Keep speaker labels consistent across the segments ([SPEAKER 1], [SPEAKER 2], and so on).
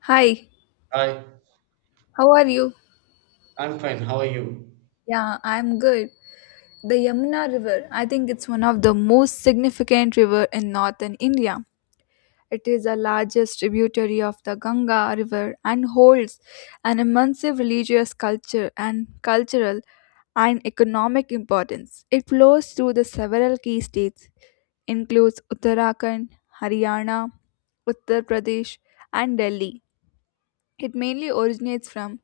[SPEAKER 1] Hi,
[SPEAKER 2] Hi,
[SPEAKER 1] how are you?
[SPEAKER 2] I'm fine. How are you?
[SPEAKER 1] Yeah, I'm good. The Yamuna River, I think it's one of the most significant river in northern India. It is the largest tributary of the Ganga River and holds an immense religious culture and cultural and economic importance. It flows through the several key states, includes Uttarakhand, Haryana, Uttar Pradesh, and Delhi. It mainly originates from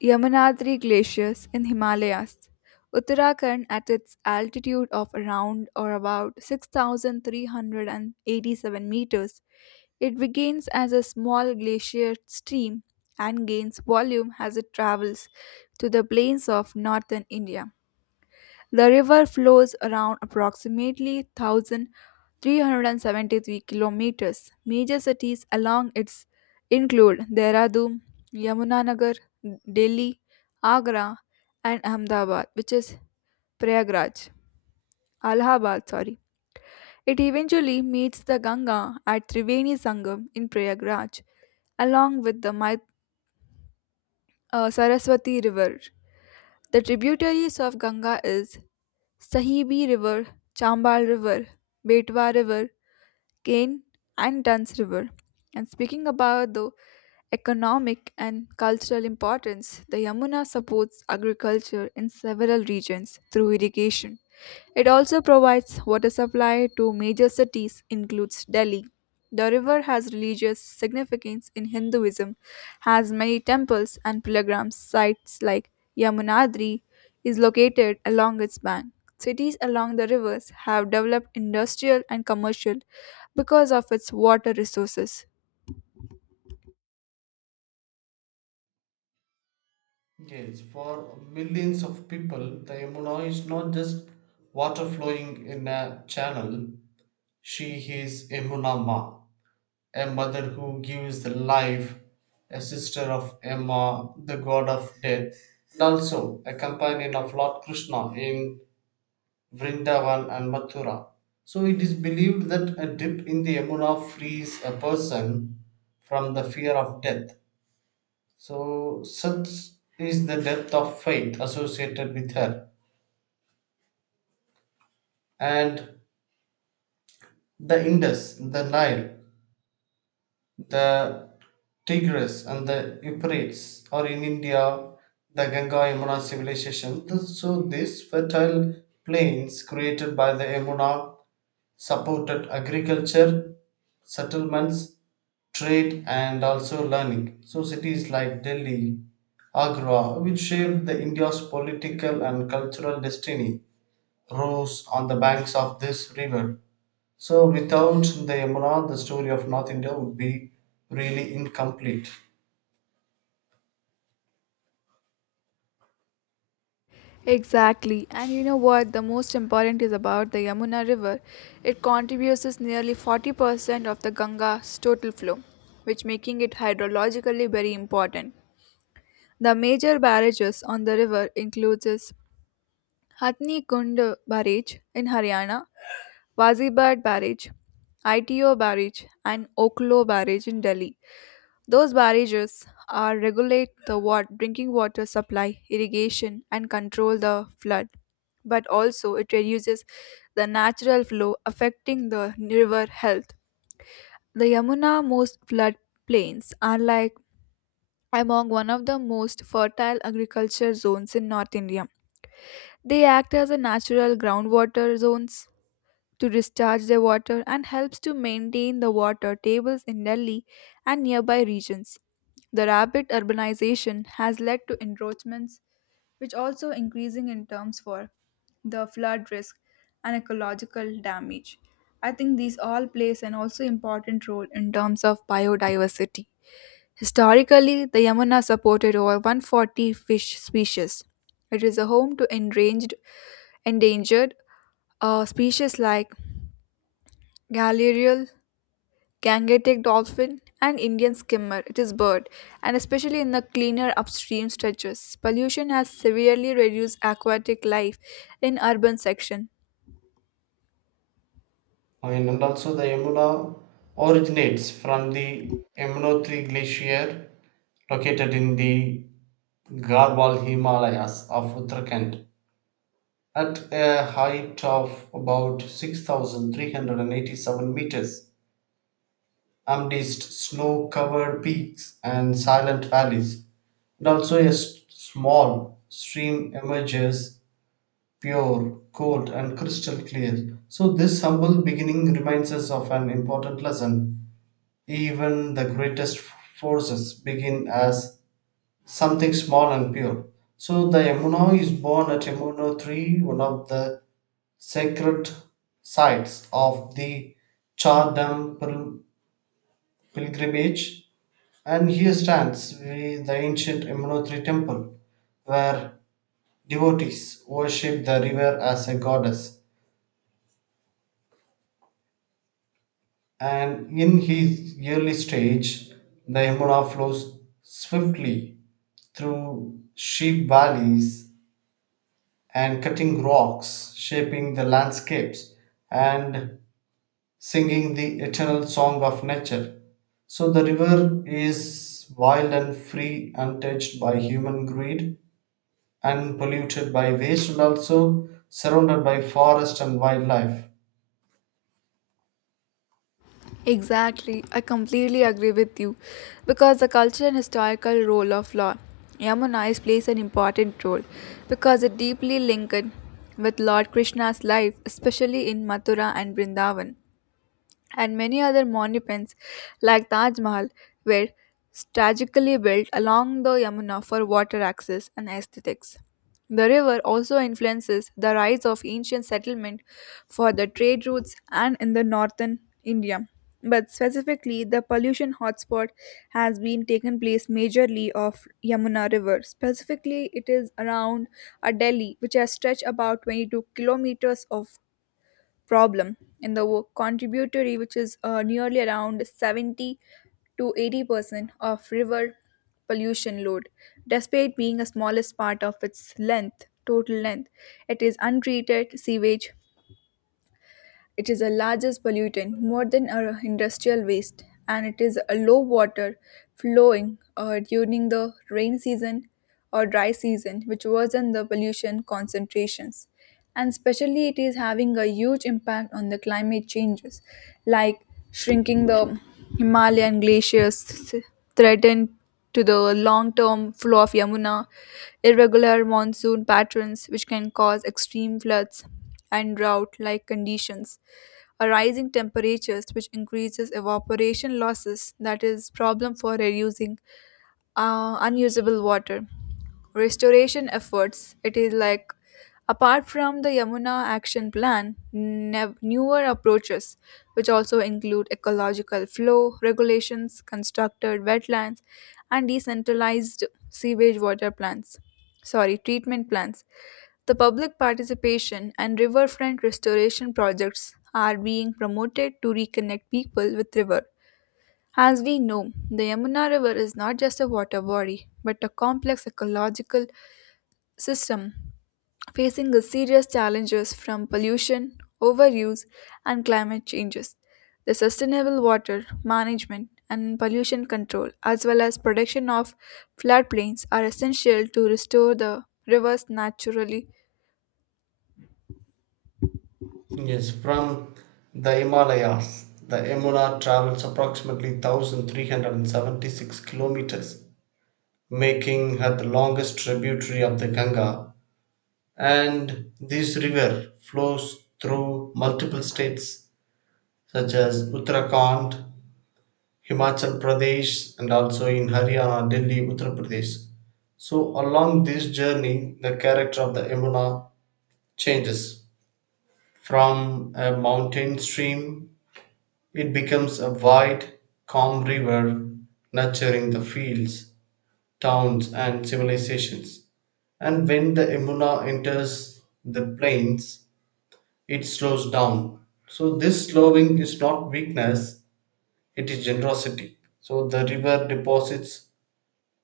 [SPEAKER 1] Yamunadri glaciers in Himalayas. Uttarakhand at its altitude of around or about 6,387 meters, it begins as a small glacier stream and gains volume as it travels to the plains of northern India. The river flows around approximately 1,373 kilometers. Major cities along its include Dehradun, Yamunanagar, Delhi, Agra, and Ahmedabad, which is Prayagraj, Allahabad, sorry. It eventually meets the Ganga at Triveni Sangam in Prayagraj, along with the Saraswati River. The tributaries of Ganga is Sahibi River, Chambal River, Betwa River, Kane and Duns River. And speaking about the economic and cultural importance, the Yamuna supports agriculture in several regions through irrigation. It also provides water supply to major cities includes Delhi, the river has religious significance in Hinduism, has many temples and pilgrim sites like Yamunadri is located along its bank. Cities along the rivers have developed industrial and commercial because of its water resources.
[SPEAKER 2] Yes, for millions of people, the Yamuna is not just water flowing in a channel. She is Yamuna Ma, a mother who gives the life, a sister of Emma, the god of death, and also a companion of Lord Krishna in Vrindavan and Mathura. So it is believed that a dip in the Yamuna frees a person from the fear of death. So, such is the depth of faith associated with her. And the Indus, the Nile, the Tigris, and the Euphrates, or in India, the Ganga Yamuna civilization. So, these fertile plains created by the Yamuna supported agriculture, settlements, trade, and also learning. So, cities like Delhi, Agra, which shaped the India's political and cultural destiny rose on the banks of this river. So, without the Yamuna, the story of North India would be really incomplete.
[SPEAKER 1] Exactly. And you know what? The most important is about the Yamuna River. It contributes is nearly 40% of the Ganga's total flow, which making it hydrologically very important. The major barrages on the river includes is Hathni Kund Barrage in Haryana, Wazirabad Barrage, ITO Barrage, and Oklo Barrage in Delhi. Those barrages are regulate the water, drinking water supply, irrigation, and control the flood. But also, it reduces the natural flow affecting the river health. The Yamuna most floodplains are like among one of the most fertile agriculture zones in North India. They act as a natural groundwater zones to discharge their water and helps to maintain the water tables in Delhi and nearby regions. The rapid urbanization has led to encroachments, which also increasing in terms for the flood risk and ecological damage. I think these all plays an also important role in terms of biodiversity. Historically, the Yamuna supported over 140 fish species. It is a home to enranged, endangered species like Galarial, Gangetic dolphin, and Indian skimmer, it is bird, and especially in the cleaner upstream stretches. Pollution has severely reduced aquatic life in urban section.
[SPEAKER 2] And also, the Yamuna originates from the Yamunotri glacier located in the Garhwal Himalayas of Uttarakhand at a height of about 6,387 meters, amidst snow covered peaks and silent valleys, and also a small stream emerges, pure, cold, and crystal clear. So, this humble beginning reminds us of an important lesson. Even the greatest forces begin as something small and pure. So, the Yamuna is born at Yamuna 3, one of the sacred sites of the Char Dham pil- pilgrimage, and here stands the ancient Yamunotri temple, where devotees worship the river as a goddess. And in his early stage, the Yamuna flows swiftly through sheep valleys and cutting rocks, shaping the landscapes and singing the eternal song of nature. So the river is wild and free, untouched by human greed, unpolluted by waste, and also surrounded by forest and wildlife.
[SPEAKER 1] Exactly, I completely agree with you because the cultural and historical role of law. Yamuna is plays an important role because it deeply linked with Lord Krishna's life, especially in Mathura and Vrindavan. And many other monuments like Taj Mahal were strategically built along the Yamuna for water access and aesthetics. The river also influences the rise of ancient settlement for the trade routes and in the northern India. But specifically, the pollution hotspot has been taken place majorly of Yamuna River. Specifically, it is around a Delhi, which has stretched about 22 kilometers of problem in the contributory, which is nearly around 70 to 80% of river pollution load. Despite being the smallest part of its length, total length, it is untreated sewage it is the largest pollutant, more than our industrial waste, and it is a low water flowing during the rain season or dry season, which worsen the pollution concentrations. And especially, it is having a huge impact on the climate changes, like shrinking the Himalayan glaciers, threatened to the long-term flow of Yamuna, irregular monsoon patterns, which can cause extreme floods and drought like conditions a rising temperatures which increases evaporation losses that is problem for reducing unusable water restoration efforts it is like apart from the yamuna action plan newer approaches which also include ecological flow regulations constructed wetlands and decentralized sewage water plants sorry treatment plants the public participation and riverfront restoration projects are being promoted to reconnect people with river. As we know, the Yamuna River is not just a water body, but a complex ecological system facing the serious challenges from pollution, overuse, and climate changes. The sustainable water management and pollution control, as well as protection of floodplains, are essential to restore the rivers naturally.
[SPEAKER 2] Yes, from the Himalayas, the Yamuna travels approximately 1,376 kilometers, making her the longest tributary of the Ganga. And this river flows through multiple states such as Uttarakhand, Himachal Pradesh, and also in Haryana, Delhi, Uttar Pradesh. So, along this journey, the character of the Yamuna changes. From a mountain stream, it becomes a wide, calm river, nurturing the fields, towns, and civilizations. And when the Yamuna enters the plains, it slows down. So, this slowing is not weakness, it is generosity. So, the river deposits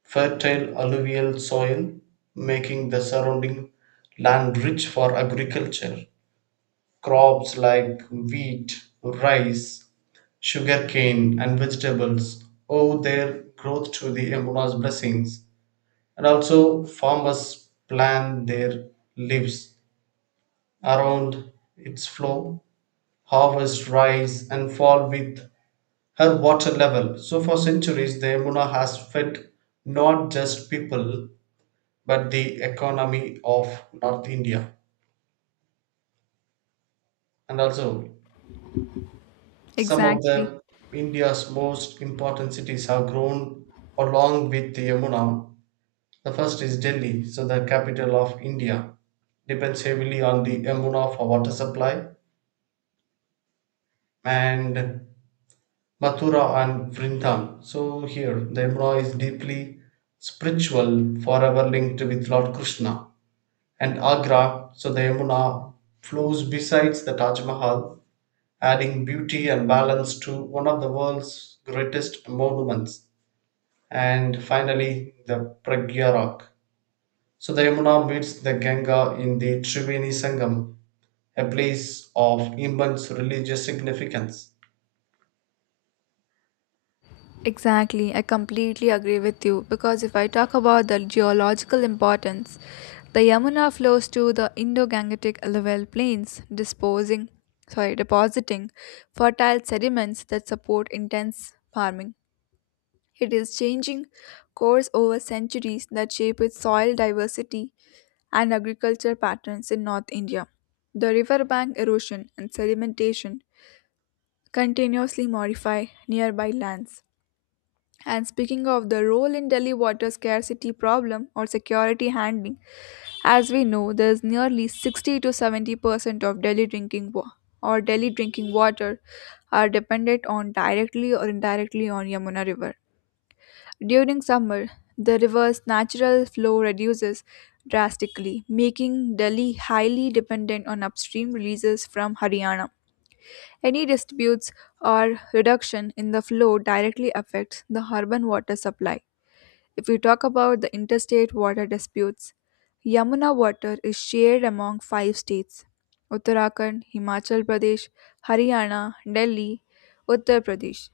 [SPEAKER 2] fertile alluvial soil, making the surrounding land rich for agriculture. Crops like wheat, rice, sugarcane, and vegetables owe their growth to the Emuna's blessings, and also farmers plant their lives around its flow, harvest rise, and fall with her water level. So, for centuries, the Emuna has fed not just people but the economy of North India, and also some of
[SPEAKER 1] Exactly.
[SPEAKER 2] the India's most important cities have grown along with the Yamuna. The first is Delhi, so the capital of India depends heavily on the Yamuna for water supply, and Mathura and Vrindam. So here the Yamuna is deeply spiritual, forever linked with Lord Krishna. And Agra, so the Yamuna flows besides the Taj Mahal, adding beauty and balance to one of the world's greatest monuments. And finally, the Pragya Rock. So the Yamuna meets the Ganga in the Triveni Sangam, a place of immense religious significance.
[SPEAKER 1] Exactly, I completely agree with you because if I talk about the geological importance, the Yamuna flows to the Indo-Gangetic level plains, disposing, sorry, depositing fertile sediments that support intense farming. It is changing course over centuries that shape its soil diversity and agriculture patterns in North India. The riverbank erosion and sedimentation continuously modify nearby lands and speaking of the role in Delhi water scarcity problem or security handling, as we know, there is nearly 60 to 70% of Delhi drinking or Delhi drinking water are dependent on directly or indirectly on Yamuna River. During summer, the river's natural flow reduces drastically, making Delhi highly dependent on upstream releases from Haryana. Any disputes or reduction in the flow directly affects the urban water supply. If we talk about the interstate water disputes, Yamuna water is shared among five states Uttarakhand, Himachal Pradesh, Haryana, Delhi, Uttar Pradesh.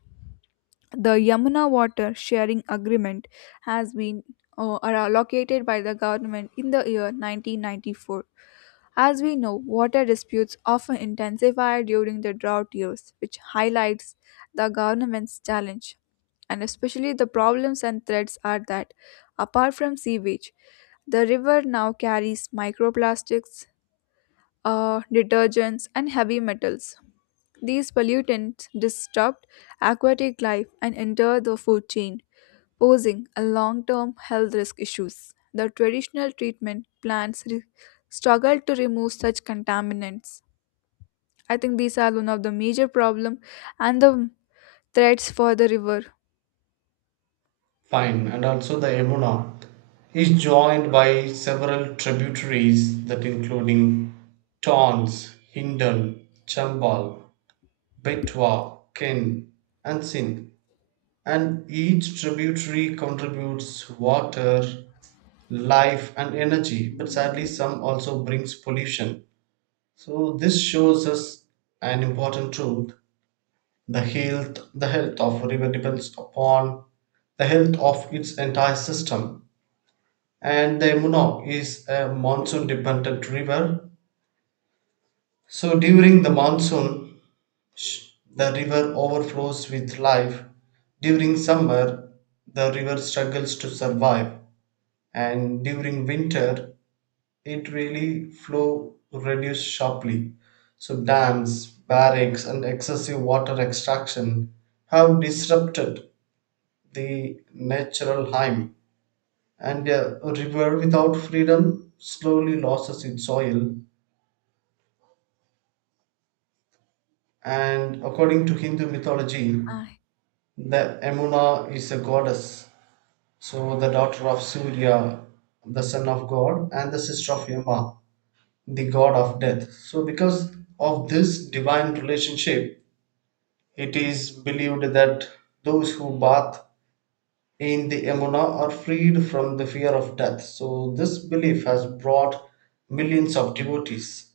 [SPEAKER 1] The Yamuna water sharing agreement has been are allocated by the government in the year 1994. As we know, water disputes often intensify during the drought years, which highlights the government's challenge and especially the problems and threats are that apart from sewage the river now carries microplastics detergents and heavy metals these pollutants disrupt aquatic life and enter the food chain posing a long-term health risk issues the traditional treatment plants struggle to remove such contaminants. I think these are one of the major problem and the threats for the river.
[SPEAKER 2] Fine, and also the Yamuna is joined by several tributaries that including Tons, Hindon, Chambal, Betwa, Ken, and Sindh. And each tributary contributes water, life, and energy, but sadly, some also brings pollution. So, this shows us an important truth: the health of a river depends upon the health of its entire system. And the Munok is a monsoon dependent river. So during the monsoon, sh- the river overflows with life. During summer, the river struggles to survive, and during winter it really flow reduced sharply. So dams, barracks, and excessive water extraction have disrupted the natural hymn, and a river without freedom slowly loses its soil. And according to Hindu mythology,
[SPEAKER 1] Uh,
[SPEAKER 2] the Emuna is a goddess, so the daughter of Surya, the son of god, and the sister of Yama, the god of death. So, because of this divine relationship, it is believed that those who bath in the Yamuna are freed from the fear of death. So, this belief has brought millions of devotees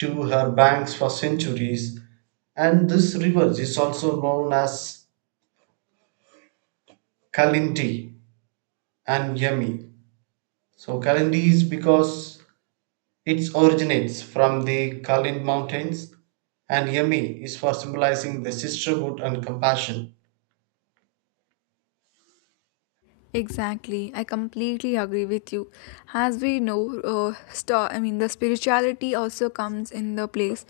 [SPEAKER 2] to her banks for centuries, and this river is also known as Kalindi and Yami. So, Kalindi is because it originates from the Kulin Mountains, and Yami is for symbolizing the sisterhood and compassion.
[SPEAKER 1] Exactly, I completely agree with you. As we know, the spirituality also comes in the place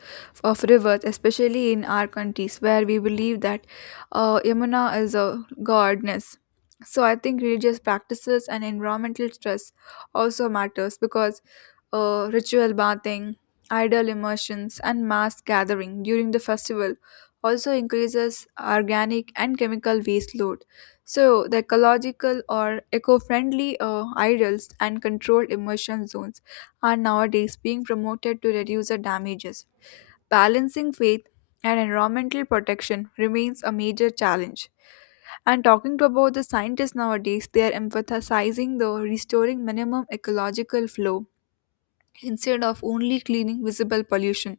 [SPEAKER 1] of rivers, especially in our countries where we believe that Yamuna is a goddess. So I think religious practices and environmental stress also matters because ritual bathing, idol immersions, and mass gathering during the festival also increases organic and chemical waste load so, the ecological or eco friendly ideals and controlled immersion zones are nowadays being promoted to reduce the damages. Balancing faith and environmental protection remains a major challenge. And talking to about the scientists nowadays, they are emphasizing the restoring minimum ecological flow instead of only cleaning visible pollution.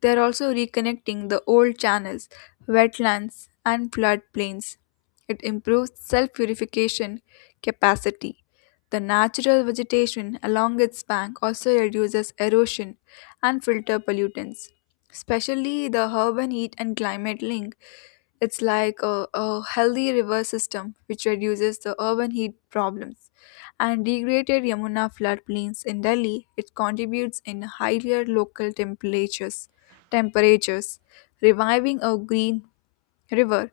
[SPEAKER 1] They are also reconnecting the old channels, wetlands, and floodplains. It improves self purification capacity. The natural vegetation along its bank also reduces erosion and filter pollutants. Especially the urban heat and climate link. It's like a healthy river system which reduces the urban heat problems and degraded Yamuna floodplains in Delhi, it contributes in higher local temperatures, temperatures, reviving a green river,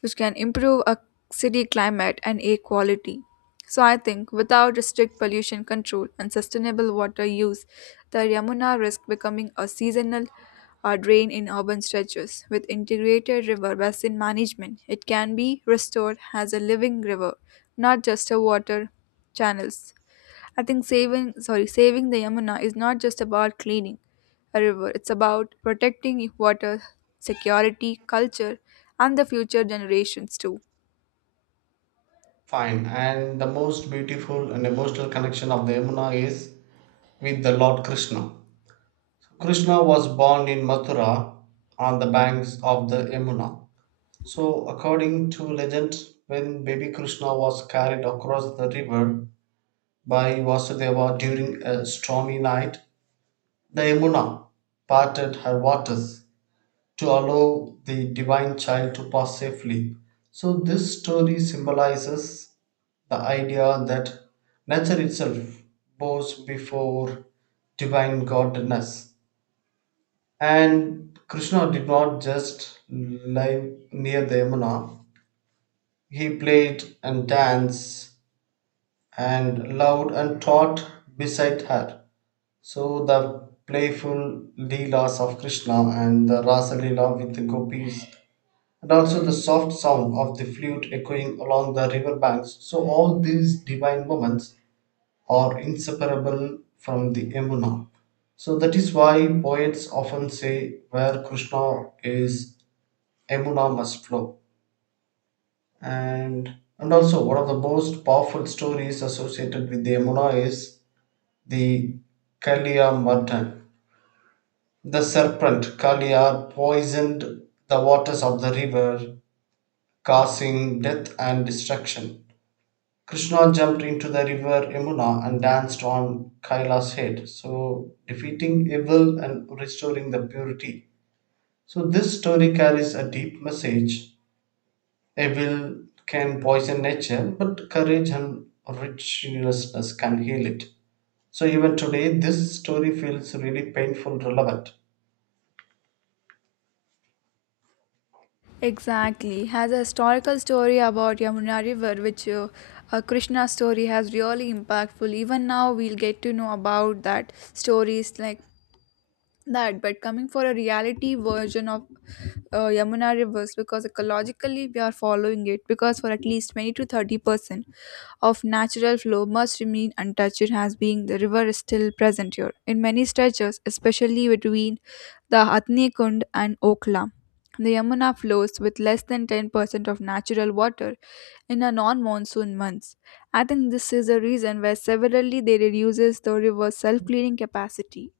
[SPEAKER 1] which can improve a city climate and air quality. So I think without strict pollution control and sustainable water use, the Yamuna risks becoming a seasonal drain in urban stretches. With integrated river basin management, it can be restored as a living river, not just a water channels. I think saving the Yamuna is not just about cleaning a river. It's about protecting water, security, culture, and the future generations too.
[SPEAKER 2] Fine, and the most beautiful and emotional connection of the Yamuna is with the Lord Krishna. Krishna was born in Mathura on the banks of the Yamuna. So, according to legend, when baby Krishna was carried across the river by Vasudeva during a stormy night, the Yamuna parted her waters to allow the divine child to pass safely. So, this story symbolizes the idea that nature itself bows before divine godness. And Krishna did not just live near the Yamuna, he played and danced and loved and taught beside her. So, the playful Leelas of Krishna and the Rasa Leela with the gopis, and also the soft sound of the flute echoing along the river banks. So, all these divine moments are inseparable from the Emuna. So, that is why poets often say, "Where Krishna is, Emuna must flow." And, and also, one of the most powerful stories associated with the Emuna is the Kalia Mardan. The serpent Kalia poisoned the waters of the river, causing death and destruction. Krishna jumped into the river Yamuna and danced on Kaila's head, so defeating evil and restoring the purity. So, this story carries a deep message. Evil can poison nature, but courage and righteousness can heal it. So, even today, this story feels really painful relevant.
[SPEAKER 1] Exactly, has a historical story about Yamuna River, which Krishna's story has really impactful. Even now, we'll get to know about that stories like that. But coming for a reality version of Yamuna rivers, because ecologically we are following it, because for at least 20 to 30% of natural flow must remain untouched as being the river is still present here in many stretches especially between the Atni Kund and Okla. The Yamuna flows with less than 10% of natural water in a non-monsoon months. I think this is a reason where severally they reduces the river's self-cleaning capacity.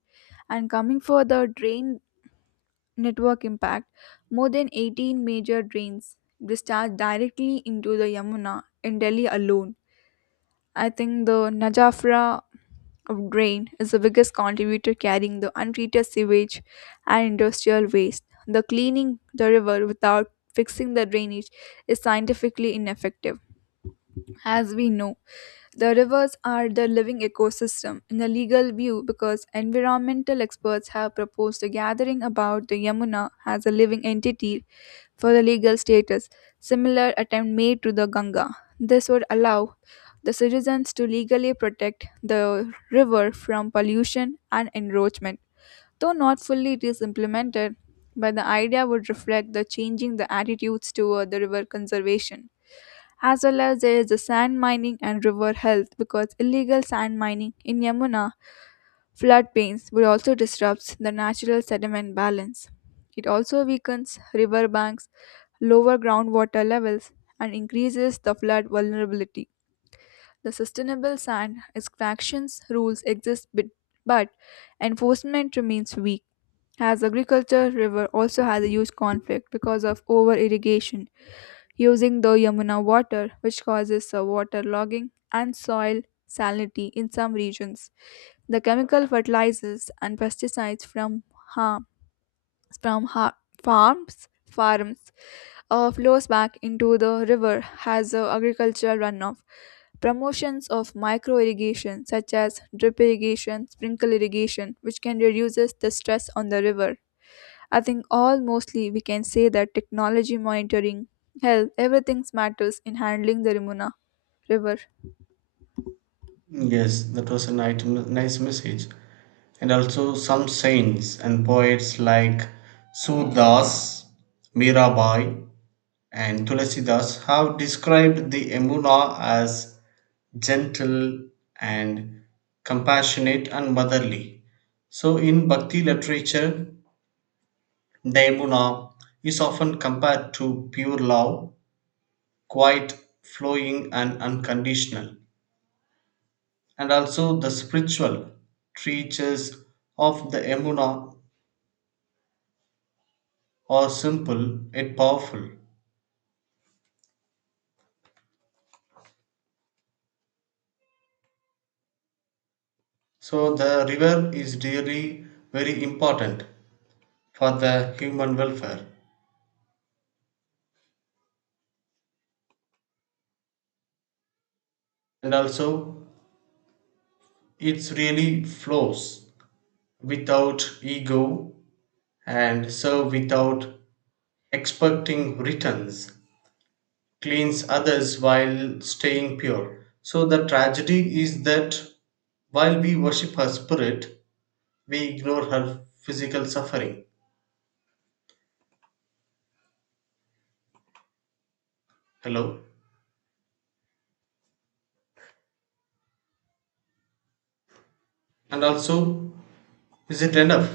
[SPEAKER 1] And coming for the drain network impact, more than 18 major drains discharge directly into the Yamuna in Delhi alone. I think the Najafra drain is the biggest contributor carrying the untreated sewage and industrial waste. The cleaning the river without fixing the drainage is scientifically ineffective. As we know, the rivers are the living ecosystem in a legal view because environmental experts have proposed a gathering about the Yamuna as a living entity for the legal status, similar attempt made to the Ganga. This would allow the citizens to legally protect the river from pollution and encroachment. Though not fully it is implemented, but the idea would reflect the changing the attitudes toward the river conservation. As well as there is the sand mining and river health because illegal sand mining in Yamuna floodplains would also disrupt the natural sediment balance. It also weakens river banks, lower groundwater levels, and increases the flood vulnerability. The sustainable sand extractions rules exist, but enforcement remains weak. As agriculture, river also has a huge conflict because of over irrigation using the Yamuna water, which causes waterlogging and soil salinity in some regions. The chemical fertilizers and pesticides from harm from ha- farms farms flows back into the river has agricultural runoff. Promotions of micro irrigation such as drip irrigation, sprinkle irrigation, which can reduces the stress on the river. I think all mostly we can say that technology monitoring, health, everything matters in handling the Rimuna river.
[SPEAKER 2] Yes, that was a nice message. And also, some saints and poets like Sudas, Mirabai, and Tulasidas have described the Emuna as gentle and compassionate and motherly. So, in Bhakti literature, the Emuna is often compared to pure love, quiet, flowing, and unconditional. And also, the spiritual treatise of the Emuna are simple yet powerful. So, the river is really very important for the human welfare, and also it really flows without ego, and so without expecting returns, cleans others while staying pure. So the tragedy is that while we worship her spirit, we ignore her physical suffering. Hello. And also, is it enough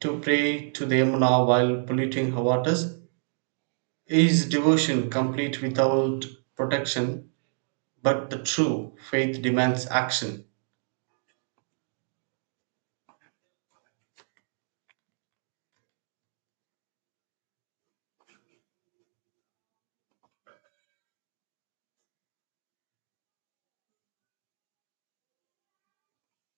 [SPEAKER 2] to pray to the Yamuna while polluting her waters? Is devotion complete without protection? But the true faith demands action.